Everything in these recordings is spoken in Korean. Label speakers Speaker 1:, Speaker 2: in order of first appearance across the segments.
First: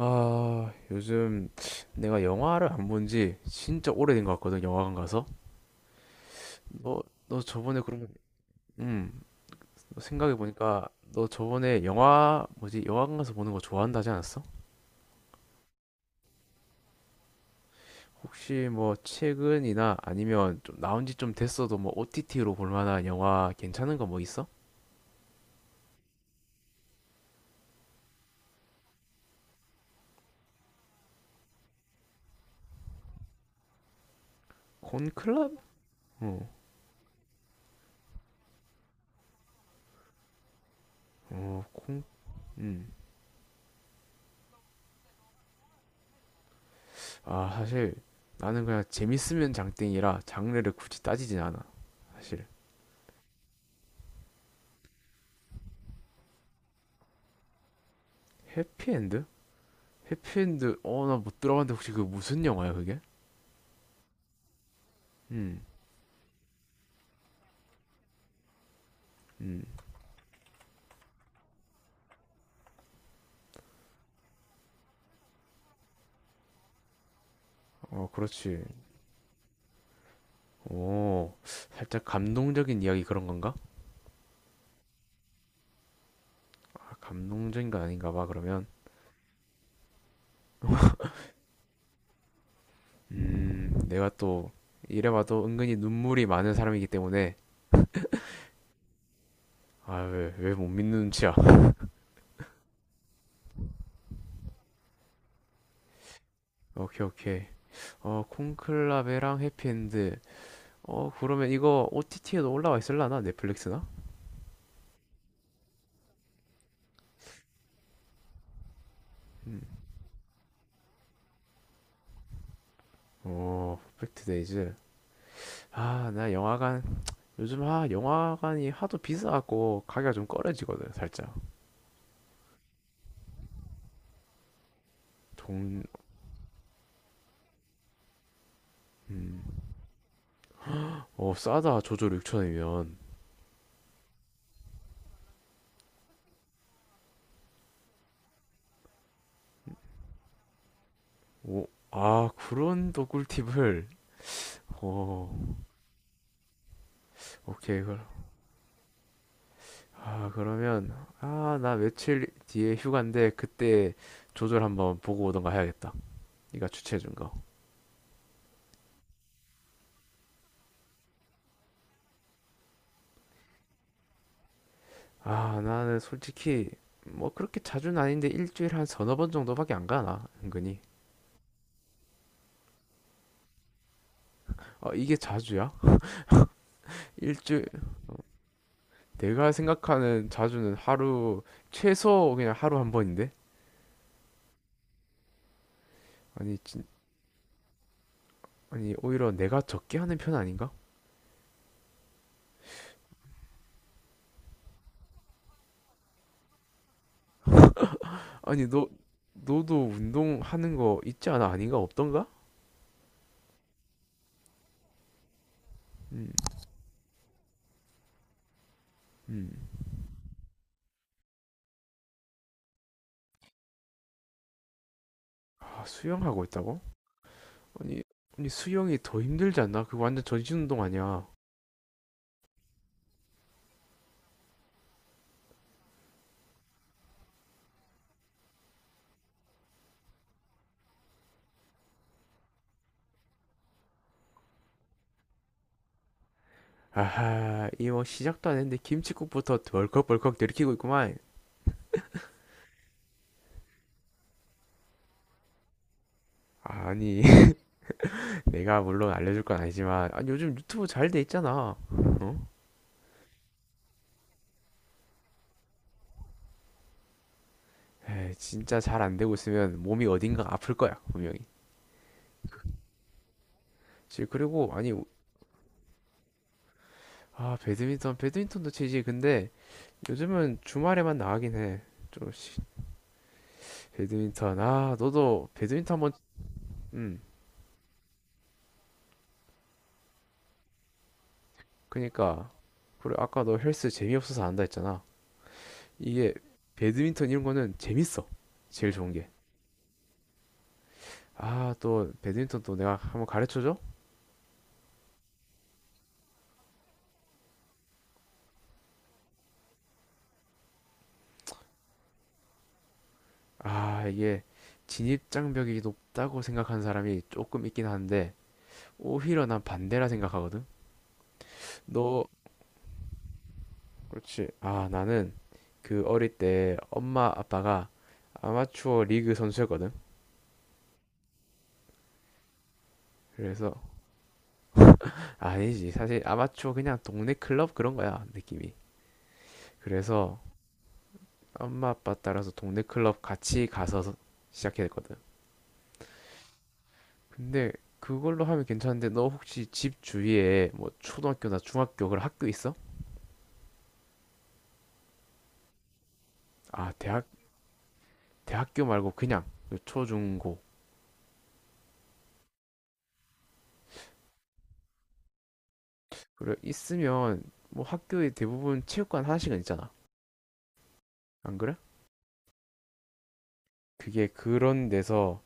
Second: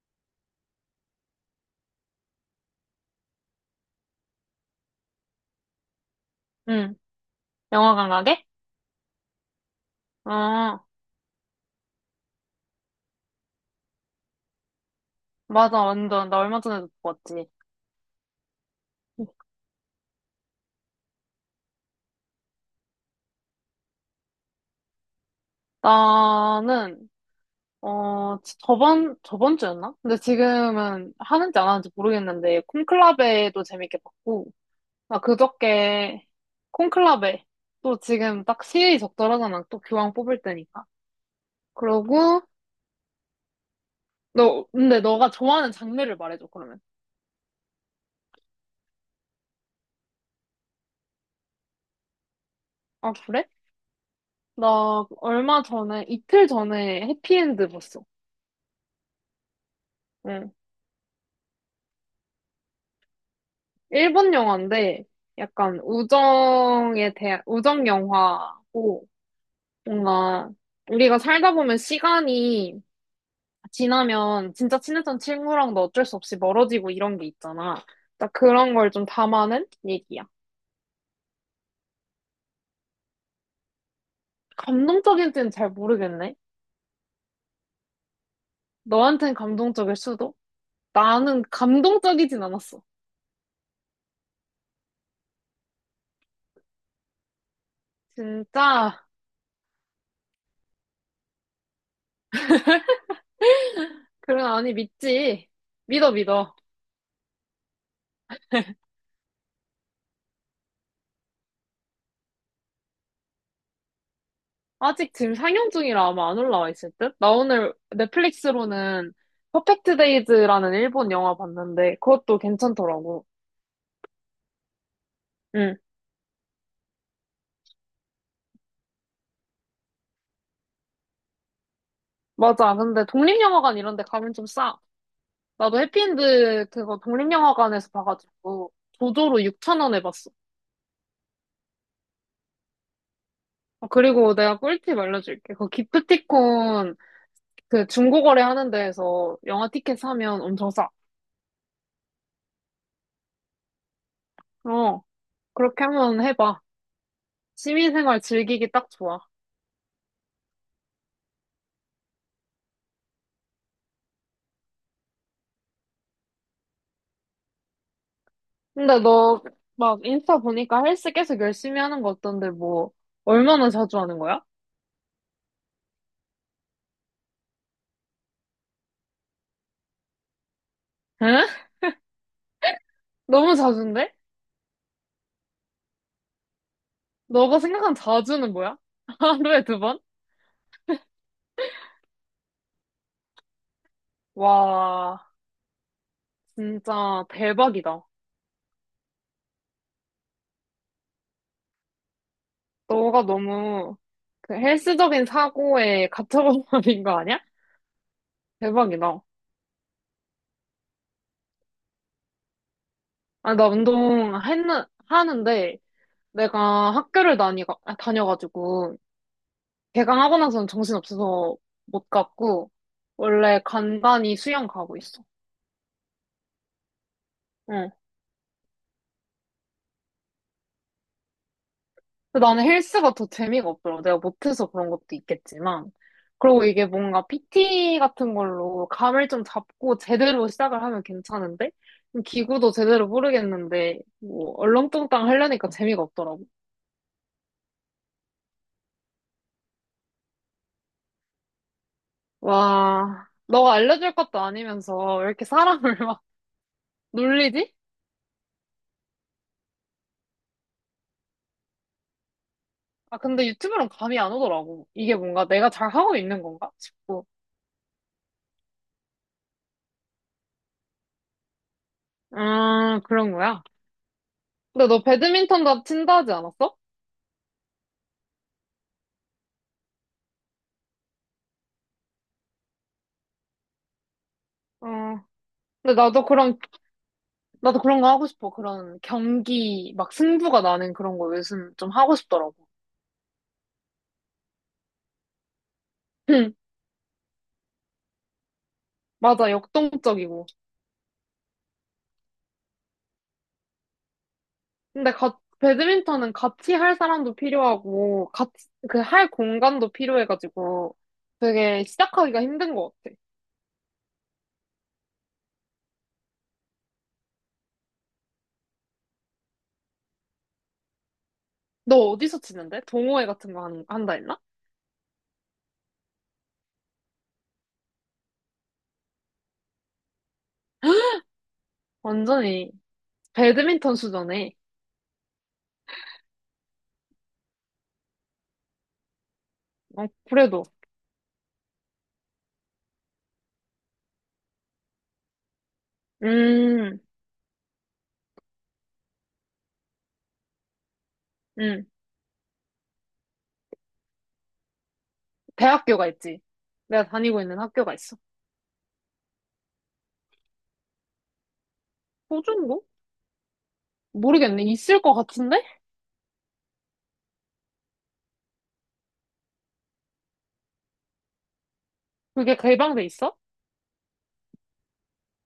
Speaker 1: 아, 요즘 내가 영화를 안 본지 진짜 오래된 것 같거든, 영화관 가서.
Speaker 2: 응,
Speaker 1: 너, 너 저번에 그러면,
Speaker 2: 영화관 가게?
Speaker 1: 음,
Speaker 2: 아,
Speaker 1: 생각해보니까 너 저번에 영화관 가서 보는 거 좋아한다지 않았어?
Speaker 2: 맞아, 완전. 나 얼마 전에도 보고 왔지.
Speaker 1: 혹시 뭐 최근이나 아니면 좀 나온 지 좀 됐어도 뭐 OTT로 볼 만한 영화 괜찮은 거 뭐 있어?
Speaker 2: 나는, 저번 주였나? 근데 지금은 하는지 안 하는지 모르겠는데, 콘클라베도 재밌게 봤고, 나
Speaker 1: 콘클럽?
Speaker 2: 그저께
Speaker 1: 어,
Speaker 2: 콘클라베, 또 지금 딱 시의 적절하잖아. 또 교황 뽑을 때니까.
Speaker 1: 어, 콘,
Speaker 2: 그러고,
Speaker 1: 음.
Speaker 2: 근데 너가 좋아하는 장르를 말해줘, 그러면.
Speaker 1: 아, 사실 나는 그냥 재밌으면 장땡이라 장르를 굳이 따지진 않아. 사실.
Speaker 2: 아, 그래? 나 얼마 전에, 이틀 전에 해피엔드 봤어.
Speaker 1: 해피엔드?
Speaker 2: 응.
Speaker 1: 해피엔드, 어 나 못 들어봤는데 혹시 그 무슨 영화야 그게?
Speaker 2: 일본 영화인데
Speaker 1: 음.
Speaker 2: 약간 우정 영화고
Speaker 1: 음.
Speaker 2: 뭔가 우리가 살다 보면 시간이 지나면 진짜 친했던 친구랑도 어쩔 수 없이 멀어지고 이런 게 있잖아.
Speaker 1: 어,
Speaker 2: 딱
Speaker 1: 그렇지.
Speaker 2: 그런 걸 좀 담아낸 얘기야.
Speaker 1: 오, 살짝 감동적인 이야기 그런 건가?
Speaker 2: 감동적인지는 잘 모르겠네.
Speaker 1: 아, 감동적인 건 아닌가 봐 그러면.
Speaker 2: 너한텐 감동적일 수도? 나는 감동적이진 않았어.
Speaker 1: 음, 내가 또 이래봐도 은근히 눈물이 많은 사람이기 때문에.
Speaker 2: 진짜?
Speaker 1: 아, 왜 못 믿는 눈치야.
Speaker 2: 그런 아니 믿지? 믿어 믿어.
Speaker 1: 오케이, 오케이. 어, 콘클라베랑 해피엔드. 어, 그러면 이거 OTT에도 올라와 있을라나, 넷플릭스나?
Speaker 2: 아직 지금 상영 중이라 아마 안 올라와 있을 듯? 나 오늘 넷플릭스로는
Speaker 1: 음.
Speaker 2: 퍼펙트 데이즈라는 일본 영화 봤는데 그것도 괜찮더라고.
Speaker 1: 오, 퍼펙트 데이즈.
Speaker 2: 응,
Speaker 1: 아, 나 영화관, 요즘, 아, 영화관이 하도 비싸갖고 가게가 좀 꺼려지거든, 살짝.
Speaker 2: 맞아. 근데 독립영화관 이런 데 가면 좀 싸. 나도
Speaker 1: 돈,
Speaker 2: 해피엔드 그거 독립영화관에서 봐가지고
Speaker 1: 음,
Speaker 2: 조조로 6천 원에 봤어.
Speaker 1: 어, 싸다. 조조로 6천 원이면.
Speaker 2: 아, 그리고 내가 꿀팁 알려줄게. 그 기프티콘 그 중고거래 하는 데에서 영화 티켓 사면 엄청 싸.
Speaker 1: 오, 아, 그런 또 꿀팁을.
Speaker 2: 어,
Speaker 1: 오,
Speaker 2: 그렇게 한번 해봐.
Speaker 1: 오케이. 그럼,
Speaker 2: 시민생활 즐기기 딱 좋아.
Speaker 1: 아, 그러면, 아, 나 며칠 뒤에 휴가인데 그때 조조를 한번 보고 오던가 해야겠다, 네가 추천해준.
Speaker 2: 근데 너 막 인스타 보니까 헬스 계속 열심히 하는 거 어떤데 뭐 얼마나 자주 하는 거야?
Speaker 1: 거아, 나는 솔직히 뭐 그렇게 자주는 아닌데 일주일에 한 서너 번 정도밖에 안 가나, 은근히.
Speaker 2: 응? 너무 자주인데?
Speaker 1: 아, 이게 자주야?
Speaker 2: 너가
Speaker 1: 일주일.
Speaker 2: 생각한 자주는 뭐야?
Speaker 1: 내가
Speaker 2: 하루에 2번?
Speaker 1: 생각하는 자주는 하루, 최소 그냥 하루 한 번인데?
Speaker 2: 와,
Speaker 1: 아니 진,
Speaker 2: 진짜 대박이다.
Speaker 1: 아니, 오히려 내가 적게 하는 편 아닌가?
Speaker 2: 너가 너무 그 헬스적인 사고에 갇혀버린 거 아니야?
Speaker 1: 아니 너
Speaker 2: 대박이다.
Speaker 1: 너도 운동하는 거 있지 않아? 아닌가? 없던가?
Speaker 2: 아, 하는데 내가 다녀가지고
Speaker 1: 음.
Speaker 2: 개강하고 나서는 정신없어서 못 갔고 원래 간간히 수영 가고 있어.
Speaker 1: 아, 수영하고 있다고?
Speaker 2: 응.
Speaker 1: 아니 아니, 수영이 더 힘들지 않나? 그거 완전 전신 운동 아니야.
Speaker 2: 근데 나는 헬스가 더 재미가 없더라고. 내가 못해서 그런 것도 있겠지만. 그리고 이게 뭔가 PT 같은 걸로 감을 좀 잡고 제대로 시작을 하면 괜찮은데? 기구도 제대로 모르겠는데, 뭐, 얼렁뚱땅 하려니까 재미가 없더라고.
Speaker 1: 아하, 이거 시작도 안 했는데 김칫국부터 덜컥벌컥 들이키고 있구만.
Speaker 2: 와, 너가 알려줄 것도 아니면서 왜 이렇게 사람을 막
Speaker 1: 아니,
Speaker 2: 놀리지?
Speaker 1: 내가 물론 알려줄 건 아니지만, 아니 요즘 유튜브 잘 돼 있잖아. 어?
Speaker 2: 아, 근데 유튜브랑 감이 안 오더라고. 이게 뭔가 내가 잘하고 있는 건가 싶고.
Speaker 1: 에이, 진짜 잘 안 되고 있으면 몸이 어딘가 아플 거야, 분명히.
Speaker 2: 아, 그런 거야.
Speaker 1: 그리고,
Speaker 2: 근데
Speaker 1: 아니,
Speaker 2: 너 배드민턴도 친다 하지 않았어?
Speaker 1: 아, 배드민턴도 치지. 근데 요즘은 주말에만 나가긴 해. 좀 시- 배드민턴, 아
Speaker 2: 어.
Speaker 1: 너도 배드민턴
Speaker 2: 근데
Speaker 1: 한번. 음,
Speaker 2: 나도 그런 거 하고 싶어. 그런 경기, 막 승부가 나는 그런 거 요즘 좀 하고
Speaker 1: 그니까,
Speaker 2: 싶더라고.
Speaker 1: 그래, 아까 너 헬스 재미없어서 안 한다 했잖아. 이게
Speaker 2: 응,
Speaker 1: 배드민턴 이런 거는 재밌어. 제일 좋은 게.
Speaker 2: 맞아, 역동적이고.
Speaker 1: 아, 또 배드민턴, 또 내가 한번 가르쳐줘?
Speaker 2: 배드민턴은 같이 할 사람도 필요하고, 같이, 그 할 공간도 필요해가지고, 되게 시작하기가 힘든 것 같아.
Speaker 1: 아, 이게 진입장벽이 높다고 생각하는 사람이 조금 있긴 한데 오히려 난 반대라 생각하거든.
Speaker 2: 너
Speaker 1: 너,
Speaker 2: 어디서 치는데? 동호회 같은 거 한다 했나?
Speaker 1: 그렇지. 아, 나는 그 어릴 때 엄마 아빠가 아마추어 리그 선수였거든.
Speaker 2: 완전히
Speaker 1: 그래서,
Speaker 2: 배드민턴 수준에.
Speaker 1: 아니지. 사실 아마추어 그냥 동네 클럽 그런 거야, 느낌이.
Speaker 2: 어,
Speaker 1: 그래서
Speaker 2: 그래도.
Speaker 1: 엄마 아빠 따라서 동네 클럽 같이 가서 시작했거든.
Speaker 2: 음,
Speaker 1: 근데 그걸로 하면 괜찮은데 너 혹시 집 주위에 뭐 초등학교나
Speaker 2: 음.
Speaker 1: 중학교 그런 학교 있어?
Speaker 2: 대학교가 있지.
Speaker 1: 아,
Speaker 2: 내가
Speaker 1: 대학.
Speaker 2: 다니고 있는 학교가 있어.
Speaker 1: 대학교 말고 그냥 그 초중고.
Speaker 2: 호주인가? 모르겠네. 있을 것 같은데?
Speaker 1: 그래, 있으면 뭐 학교에 대부분 체육관 하나씩은 있잖아. 안 그래?
Speaker 2: 그게 개방돼 있어?
Speaker 1: 그게, 그런 데서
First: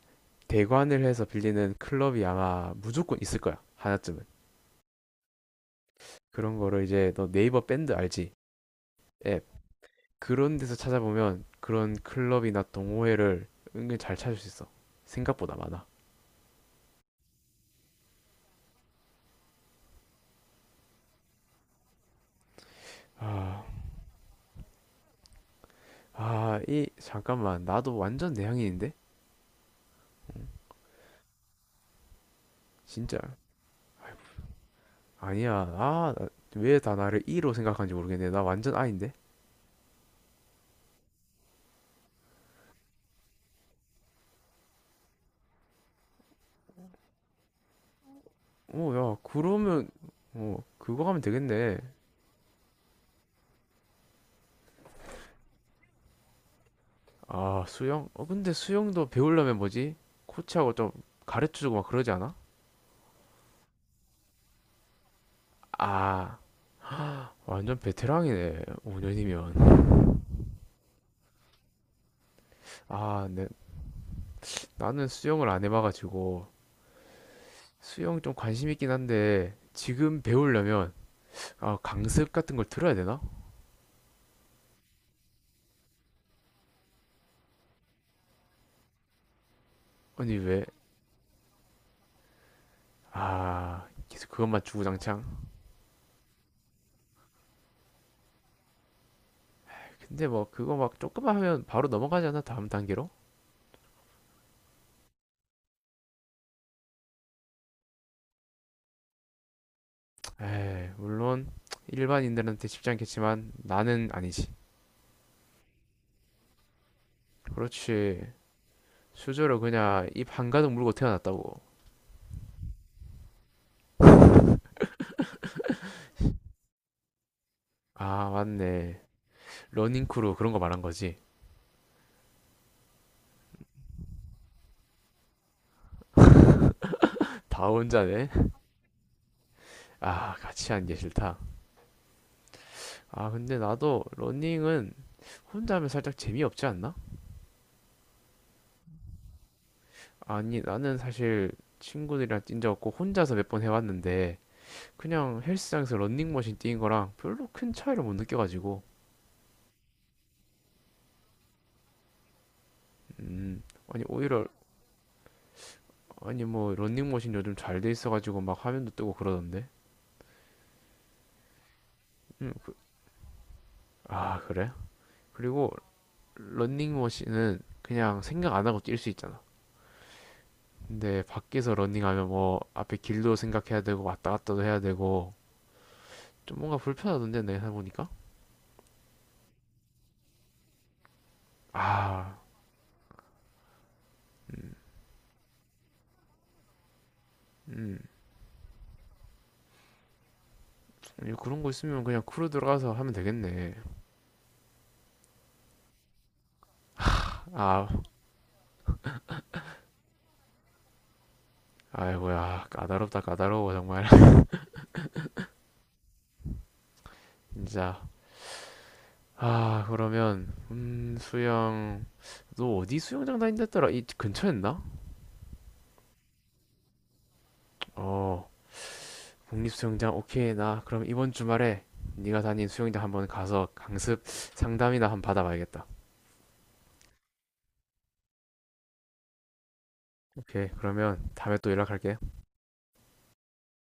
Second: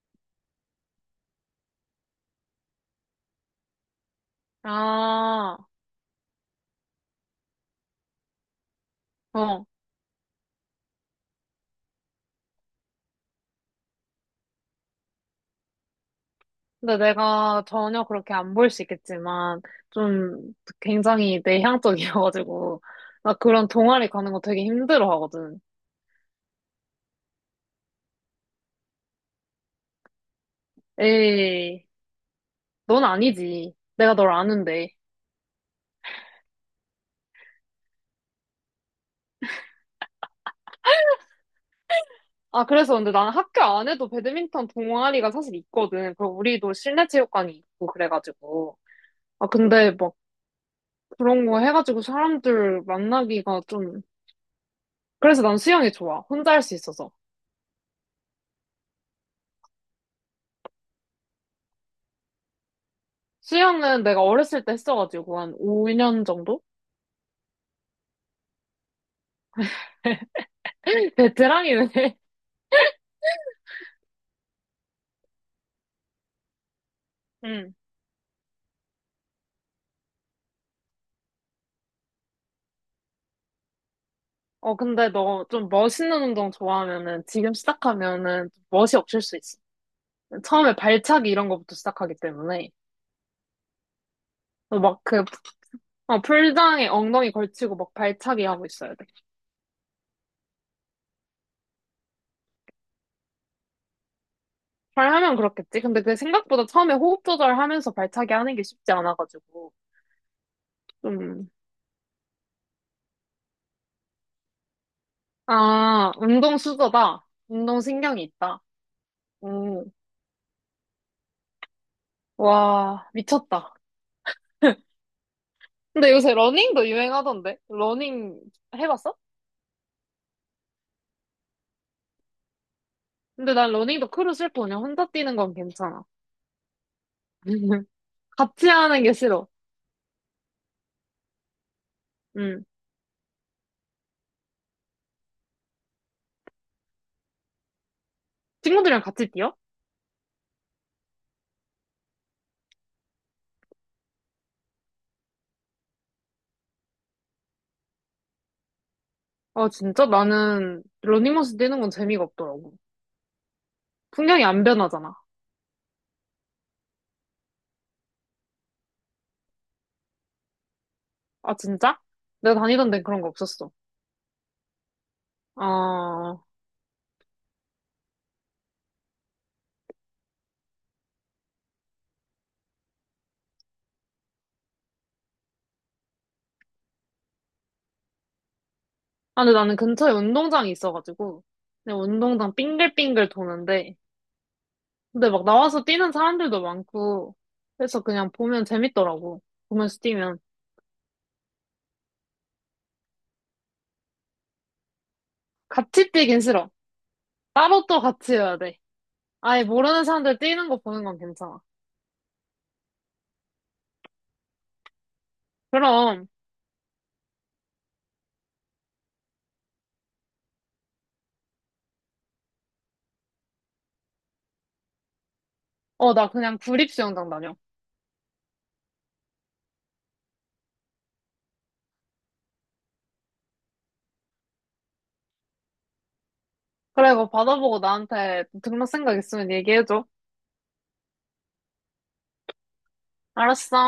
Speaker 1: 대관을 해서 빌리는 클럽이 아마 무조건 있을 거야. 하나쯤은.
Speaker 2: 아,
Speaker 1: 그런 거를 이제, 너 네이버 밴드 알지? 앱.
Speaker 2: 어.
Speaker 1: 그런 데서 찾아보면 그런 클럽이나 동호회를 은근 잘 찾을 수 있어. 생각보다 많아.
Speaker 2: 근데 내가 전혀 그렇게 안 보일 수 있겠지만, 좀 굉장히 내향적이어가지고, 나
Speaker 1: 아,
Speaker 2: 그런 동아리 가는 거 되게 힘들어 하거든.
Speaker 1: 아, 이, 잠깐만. 나도 완전 내향인인데?
Speaker 2: 에이, 넌
Speaker 1: 진짜.
Speaker 2: 아니지. 내가 널 아는데.
Speaker 1: 아니야. 아, 왜 다 나를 이로 생각하는지 모르겠네. 나 완전 아인데?
Speaker 2: 아, 그래서 근데 나는 학교 안에도 배드민턴 동아리가 사실 있거든. 그리고 우리도 실내 체육관이 있고 그래가지고.
Speaker 1: 어, 야,
Speaker 2: 아,
Speaker 1: 그러면,
Speaker 2: 근데 막
Speaker 1: 어, 그거 하면
Speaker 2: 그런 거
Speaker 1: 되겠네.
Speaker 2: 해가지고 사람들 만나기가 좀, 그래서 난 수영이 좋아. 혼자 할 수 있어서.
Speaker 1: 아, 수영? 어, 근데 수영도 배우려면 뭐지? 코치하고 좀 가르쳐주고 막 그러지 않아?
Speaker 2: 수영은 내가 어렸을 때 했어가지고 한 5년
Speaker 1: 아,
Speaker 2: 정도?
Speaker 1: 완전 베테랑이네. 5년이면.
Speaker 2: 베테랑이네.
Speaker 1: 아, 네. 나는 수영을 안 해봐가지고.
Speaker 2: 응.
Speaker 1: 수영 좀 관심 있긴 한데, 지금 배우려면, 아, 강습 같은 걸 들어야 되나?
Speaker 2: 어, 근데 너 좀 멋있는 운동 좋아하면은 지금 시작하면은 좀 멋이 없을 수 있어.
Speaker 1: 아니, 왜?
Speaker 2: 처음에 발차기 이런 거부터 시작하기 때문에.
Speaker 1: 아, 계속 그것만
Speaker 2: 막
Speaker 1: 주구장창.
Speaker 2: 그, 풀장에 엉덩이 걸치고 막 발차기 하고 있어야 돼.
Speaker 1: 근데 뭐, 그거 막 조금만 하면 바로 넘어가지 않아? 다음 단계로?
Speaker 2: 잘 하면 그렇겠지. 근데 그 생각보다 처음에 호흡 조절하면서 발차기 하는 게 쉽지 않아가지고.
Speaker 1: 에이, 물론,
Speaker 2: 좀,
Speaker 1: 일반인들한테 쉽지 않겠지만, 나는 아니지.
Speaker 2: 아, 운동 수저다. 운동
Speaker 1: 그렇지.
Speaker 2: 신경이 있다.
Speaker 1: 수저로
Speaker 2: 음,
Speaker 1: 그냥 입 한가득 물고 태어났다고.
Speaker 2: 와, 미쳤다. 근데 요새 러닝도 유행하던데?
Speaker 1: 아,
Speaker 2: 러닝
Speaker 1: 맞네.
Speaker 2: 해봤어?
Speaker 1: 러닝크루, 그런 거 말한 거지.
Speaker 2: 근데 난 러닝도 크루 싫고 그냥 혼자 뛰는 건 괜찮아.
Speaker 1: 다 혼자네.
Speaker 2: 같이 하는 게 싫어.
Speaker 1: 아, 같이 하는 게 싫다.
Speaker 2: 응.
Speaker 1: 아, 근데 나도 러닝은 혼자 하면 살짝 재미없지 않나?
Speaker 2: 친구들이랑 같이 뛰어?
Speaker 1: 아니, 나는 사실 친구들이랑 뛴 적 없고 혼자서 몇 번 해봤는데 그냥 헬스장에서 런닝머신 뛰는 거랑 별로 큰 차이를 못 느껴가지고.
Speaker 2: 아, 진짜? 나는 러닝머신 뛰는 건 재미가 없더라고.
Speaker 1: 아니
Speaker 2: 풍경이
Speaker 1: 오히려,
Speaker 2: 안 변하잖아.
Speaker 1: 아니 뭐 런닝머신 요즘 잘 돼 있어가지고 막 화면도 뜨고 그러던데.
Speaker 2: 아, 진짜? 내가 다니던 데는 그런 거 없었어.
Speaker 1: 아, 그래? 그리고
Speaker 2: 아,
Speaker 1: 런닝머신은 그냥 생각 안 하고 뛸 수 있잖아. 근데 밖에서 런닝하면 뭐 앞에 길도 생각해야 되고 왔다 갔다도 해야 되고 좀 뭔가 불편하던데 내가 해보니까.
Speaker 2: 아, 근데 나는 근처에 운동장이 있어가지고, 그냥
Speaker 1: 아,
Speaker 2: 운동장 빙글빙글 도는데, 근데 막 나와서 뛰는 사람들도 많고,
Speaker 1: 음,
Speaker 2: 그래서 그냥 보면 재밌더라고. 보면서 뛰면.
Speaker 1: 그런 거 있으면 그냥 크루 들어가서 하면 되겠네.
Speaker 2: 같이 뛰긴 싫어. 따로
Speaker 1: 아,
Speaker 2: 또 같이 해야 돼. 아예 모르는 사람들 뛰는 거 보는 건 괜찮아.
Speaker 1: 아이고야, 까다롭다, 까다로워, 정말.
Speaker 2: 그럼,
Speaker 1: 진짜. 아, 그러면, 수영, 너 어디 수영장 다닌댔더라? 이 근처였나?
Speaker 2: 어, 나 그냥 구립 수영장 다녀.
Speaker 1: 어, 국립수영장. 오케이, 나 그럼 이번 주말에 네가 다닌 수영장 한번 가서 강습 상담이나 한번 받아봐야겠다.
Speaker 2: 그래, 그거 받아보고 나한테 등록 생각 있으면 얘기해줘.
Speaker 1: 오케이, 그러면 다음에 또 연락할게.
Speaker 2: 알았어.